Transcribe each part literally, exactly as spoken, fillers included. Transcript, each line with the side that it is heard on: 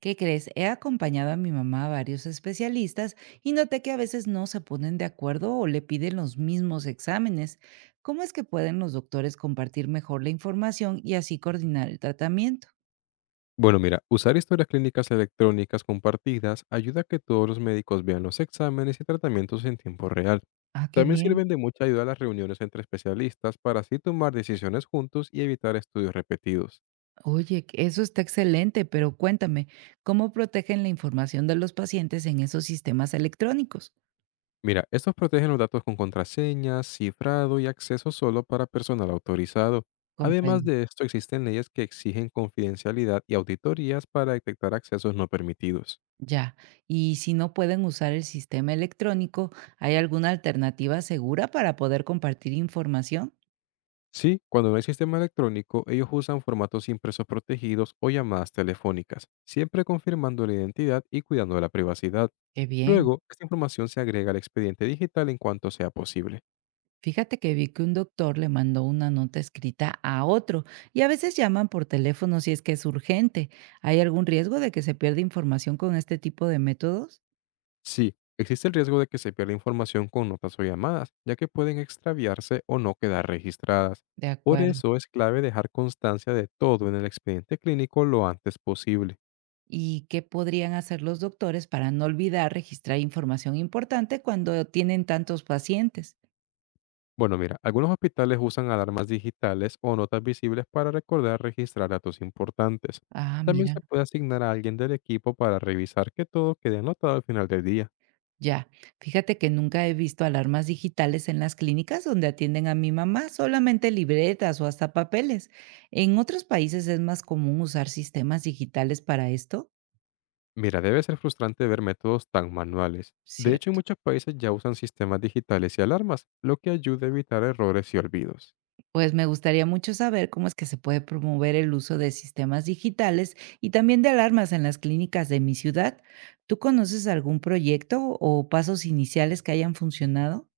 right: ¿Qué crees? He acompañado a mi mamá a varios especialistas y noté que a veces no se ponen de acuerdo o le piden los mismos exámenes. ¿Cómo es que pueden los doctores compartir mejor la información y así coordinar el tratamiento?
left: Bueno, mira, usar historias clínicas electrónicas compartidas ayuda a que todos los médicos vean los exámenes y tratamientos en tiempo real.
right: Ah, qué
left: También
right: bien.
left: sirven de mucha ayuda a las reuniones entre especialistas para así tomar decisiones juntos y evitar estudios repetidos.
right: Oye, que eso está excelente, pero cuéntame, ¿cómo protegen la información de los pacientes en esos sistemas electrónicos?
left: Mira, estos protegen los datos con contraseñas, cifrado y acceso solo para personal autorizado. Además
right: Comprendo.
left: de esto, existen leyes que exigen confidencialidad y auditorías para detectar accesos no permitidos.
right: Ya. Y si no pueden usar el sistema electrónico, ¿hay alguna alternativa segura para poder compartir información?
left: Sí, cuando no hay sistema electrónico, ellos usan formatos impresos protegidos o llamadas telefónicas, siempre confirmando la identidad y cuidando de la privacidad.
right: Qué bien.
left: Luego, esta información se agrega al expediente digital en cuanto sea posible.
right: Fíjate que vi que un doctor le mandó una nota escrita a otro y a veces llaman por teléfono si es que es urgente. ¿Hay algún riesgo de que se pierda información con este tipo de métodos?
left: Sí, existe el riesgo de que se pierda información con notas o llamadas, ya que pueden extraviarse o no quedar registradas.
right: De
left: Por
right: acuerdo.
left: eso es clave dejar constancia de todo en el expediente clínico lo antes posible.
right: ¿Y qué podrían hacer los doctores para no olvidar registrar información importante cuando tienen tantos pacientes?
left: Bueno, mira, algunos hospitales usan alarmas digitales o notas visibles para recordar registrar datos importantes.
right: Ah,
left: También
right: mira.
left: se puede asignar a alguien del equipo para revisar que todo quede anotado al final del día.
right: Ya, fíjate que nunca he visto alarmas digitales en las clínicas donde atienden a mi mamá, solamente libretas o hasta papeles. En otros países es más común usar sistemas digitales para esto,
left: Mira, debe ser frustrante ver métodos tan manuales. De hecho, en
right: cierto.
left: muchos países ya usan sistemas digitales y alarmas, lo que ayuda a evitar errores y olvidos.
right: Pues me gustaría mucho saber cómo es que se puede promover el uso de sistemas digitales y también de alarmas en las clínicas de mi ciudad. ¿Tú conoces algún proyecto o pasos iniciales que hayan funcionado?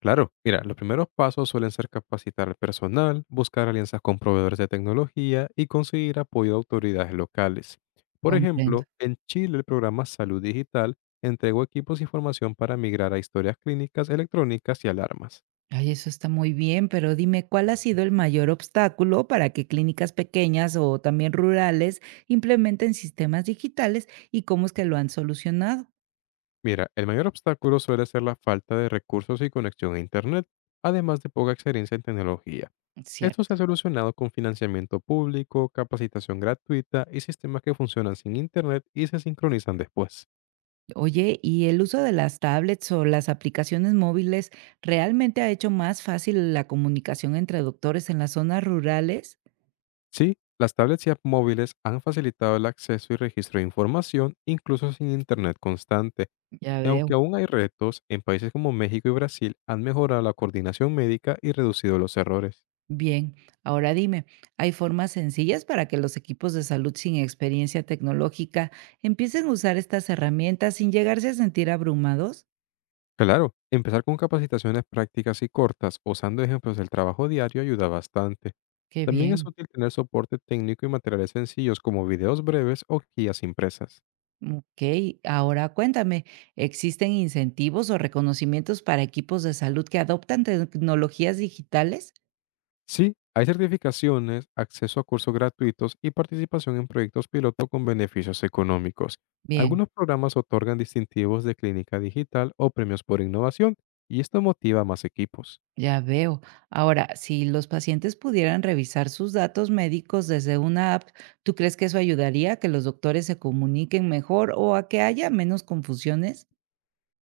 left: Claro, mira, los primeros pasos suelen ser capacitar al personal, buscar alianzas con proveedores de tecnología y conseguir apoyo de autoridades locales. Por
right: Comprendo.
left: ejemplo, en Chile el programa Salud Digital entregó equipos y formación para migrar a historias clínicas electrónicas y alarmas.
right: Ay, eso está muy bien, pero dime, ¿cuál ha sido el mayor obstáculo para que clínicas pequeñas o también rurales implementen sistemas digitales y cómo es que lo han solucionado?
left: Mira, el mayor obstáculo suele ser la falta de recursos y conexión a Internet, además de poca experiencia en tecnología. Esto se
right: Cierto.
left: ha solucionado con financiamiento público, capacitación gratuita y sistemas que funcionan sin Internet y se sincronizan después.
right: Oye, ¿y el uso de las tablets o las aplicaciones móviles realmente ha hecho más fácil la comunicación entre doctores en las zonas rurales?
left: Sí, las tablets y app móviles han facilitado el acceso y registro de información, incluso sin internet constante.
right: Ya
left: Y aunque
right: veo.
left: aún hay retos, en países como México y Brasil han mejorado la coordinación médica y reducido los errores.
right: Bien, ahora dime, ¿hay formas sencillas para que los equipos de salud sin experiencia tecnológica empiecen a usar estas herramientas sin llegarse a sentir abrumados?
left: Claro, empezar con capacitaciones prácticas y cortas, usando ejemplos del trabajo diario, ayuda bastante.
right: Qué
left: También es
right: bien.
left: útil tener soporte técnico y materiales sencillos como videos breves o guías impresas.
right: Ok, ahora cuéntame, ¿existen incentivos o reconocimientos para equipos de salud que adoptan tecnologías digitales?
left: Sí, hay certificaciones, acceso a cursos gratuitos y participación en proyectos piloto con beneficios económicos.
right: Bien.
left: Algunos programas otorgan distintivos de clínica digital o premios por innovación, y esto motiva a más equipos.
right: Ya veo. Ahora, si los pacientes pudieran revisar sus datos médicos desde una app, ¿tú crees que eso ayudaría a que los doctores se comuniquen mejor o a que haya menos confusiones?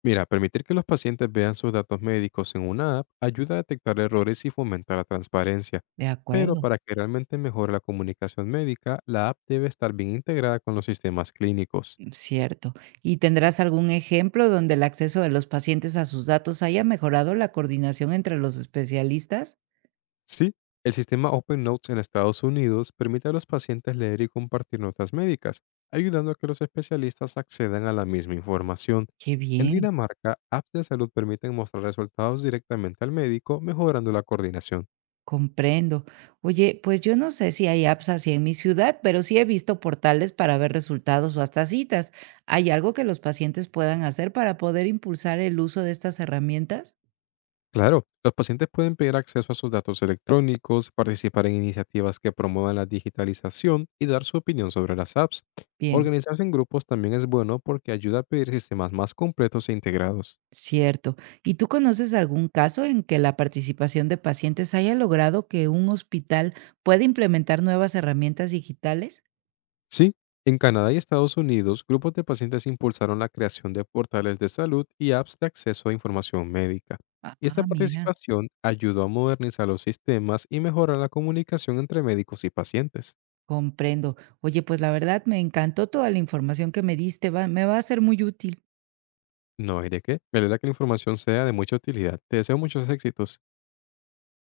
left: Mira, permitir que los pacientes vean sus datos médicos en una app ayuda a detectar errores y fomenta la transparencia.
right: De
left: Pero
right: acuerdo,
left: para que realmente mejore la comunicación médica, la app debe estar bien integrada con los sistemas clínicos.
right: cierto. ¿Y tendrás algún ejemplo donde el acceso de los pacientes a sus datos haya mejorado la coordinación entre los especialistas?
left: Sí, el sistema Open Notes en Estados Unidos permite a los pacientes leer y compartir notas médicas, ayudando a que los especialistas accedan a la misma información.
right: Qué
left: En
right: bien.
left: Dinamarca, apps de salud permiten mostrar resultados directamente al médico, mejorando la coordinación.
right: Comprendo. Oye, pues yo no sé si hay apps así en mi ciudad, pero sí he visto portales para ver resultados o hasta citas. ¿Hay algo que los pacientes puedan hacer para poder impulsar el uso de estas herramientas?
left: Claro, los pacientes pueden pedir acceso a sus datos electrónicos, participar en iniciativas que promuevan la digitalización y dar su opinión sobre las apps.
right: Bien,
left: Organizarse en grupos también es bueno porque ayuda a pedir sistemas más completos e integrados.
right: cierto. ¿Y tú conoces algún caso en que la participación de pacientes haya logrado que un hospital pueda implementar nuevas herramientas digitales?
left: Sí, en Canadá y Estados Unidos, grupos de pacientes impulsaron la creación de portales de salud y apps de acceso a información médica. Y esta
right: Ah, mira,
left: participación ayudó a modernizar los sistemas y mejorar la comunicación entre médicos y pacientes.
right: comprendo. Oye, pues la verdad me encantó toda la información que me diste, va- me va a ser muy útil.
left: No hay de qué. Me alegra que la información sea de mucha utilidad. Te deseo muchos éxitos.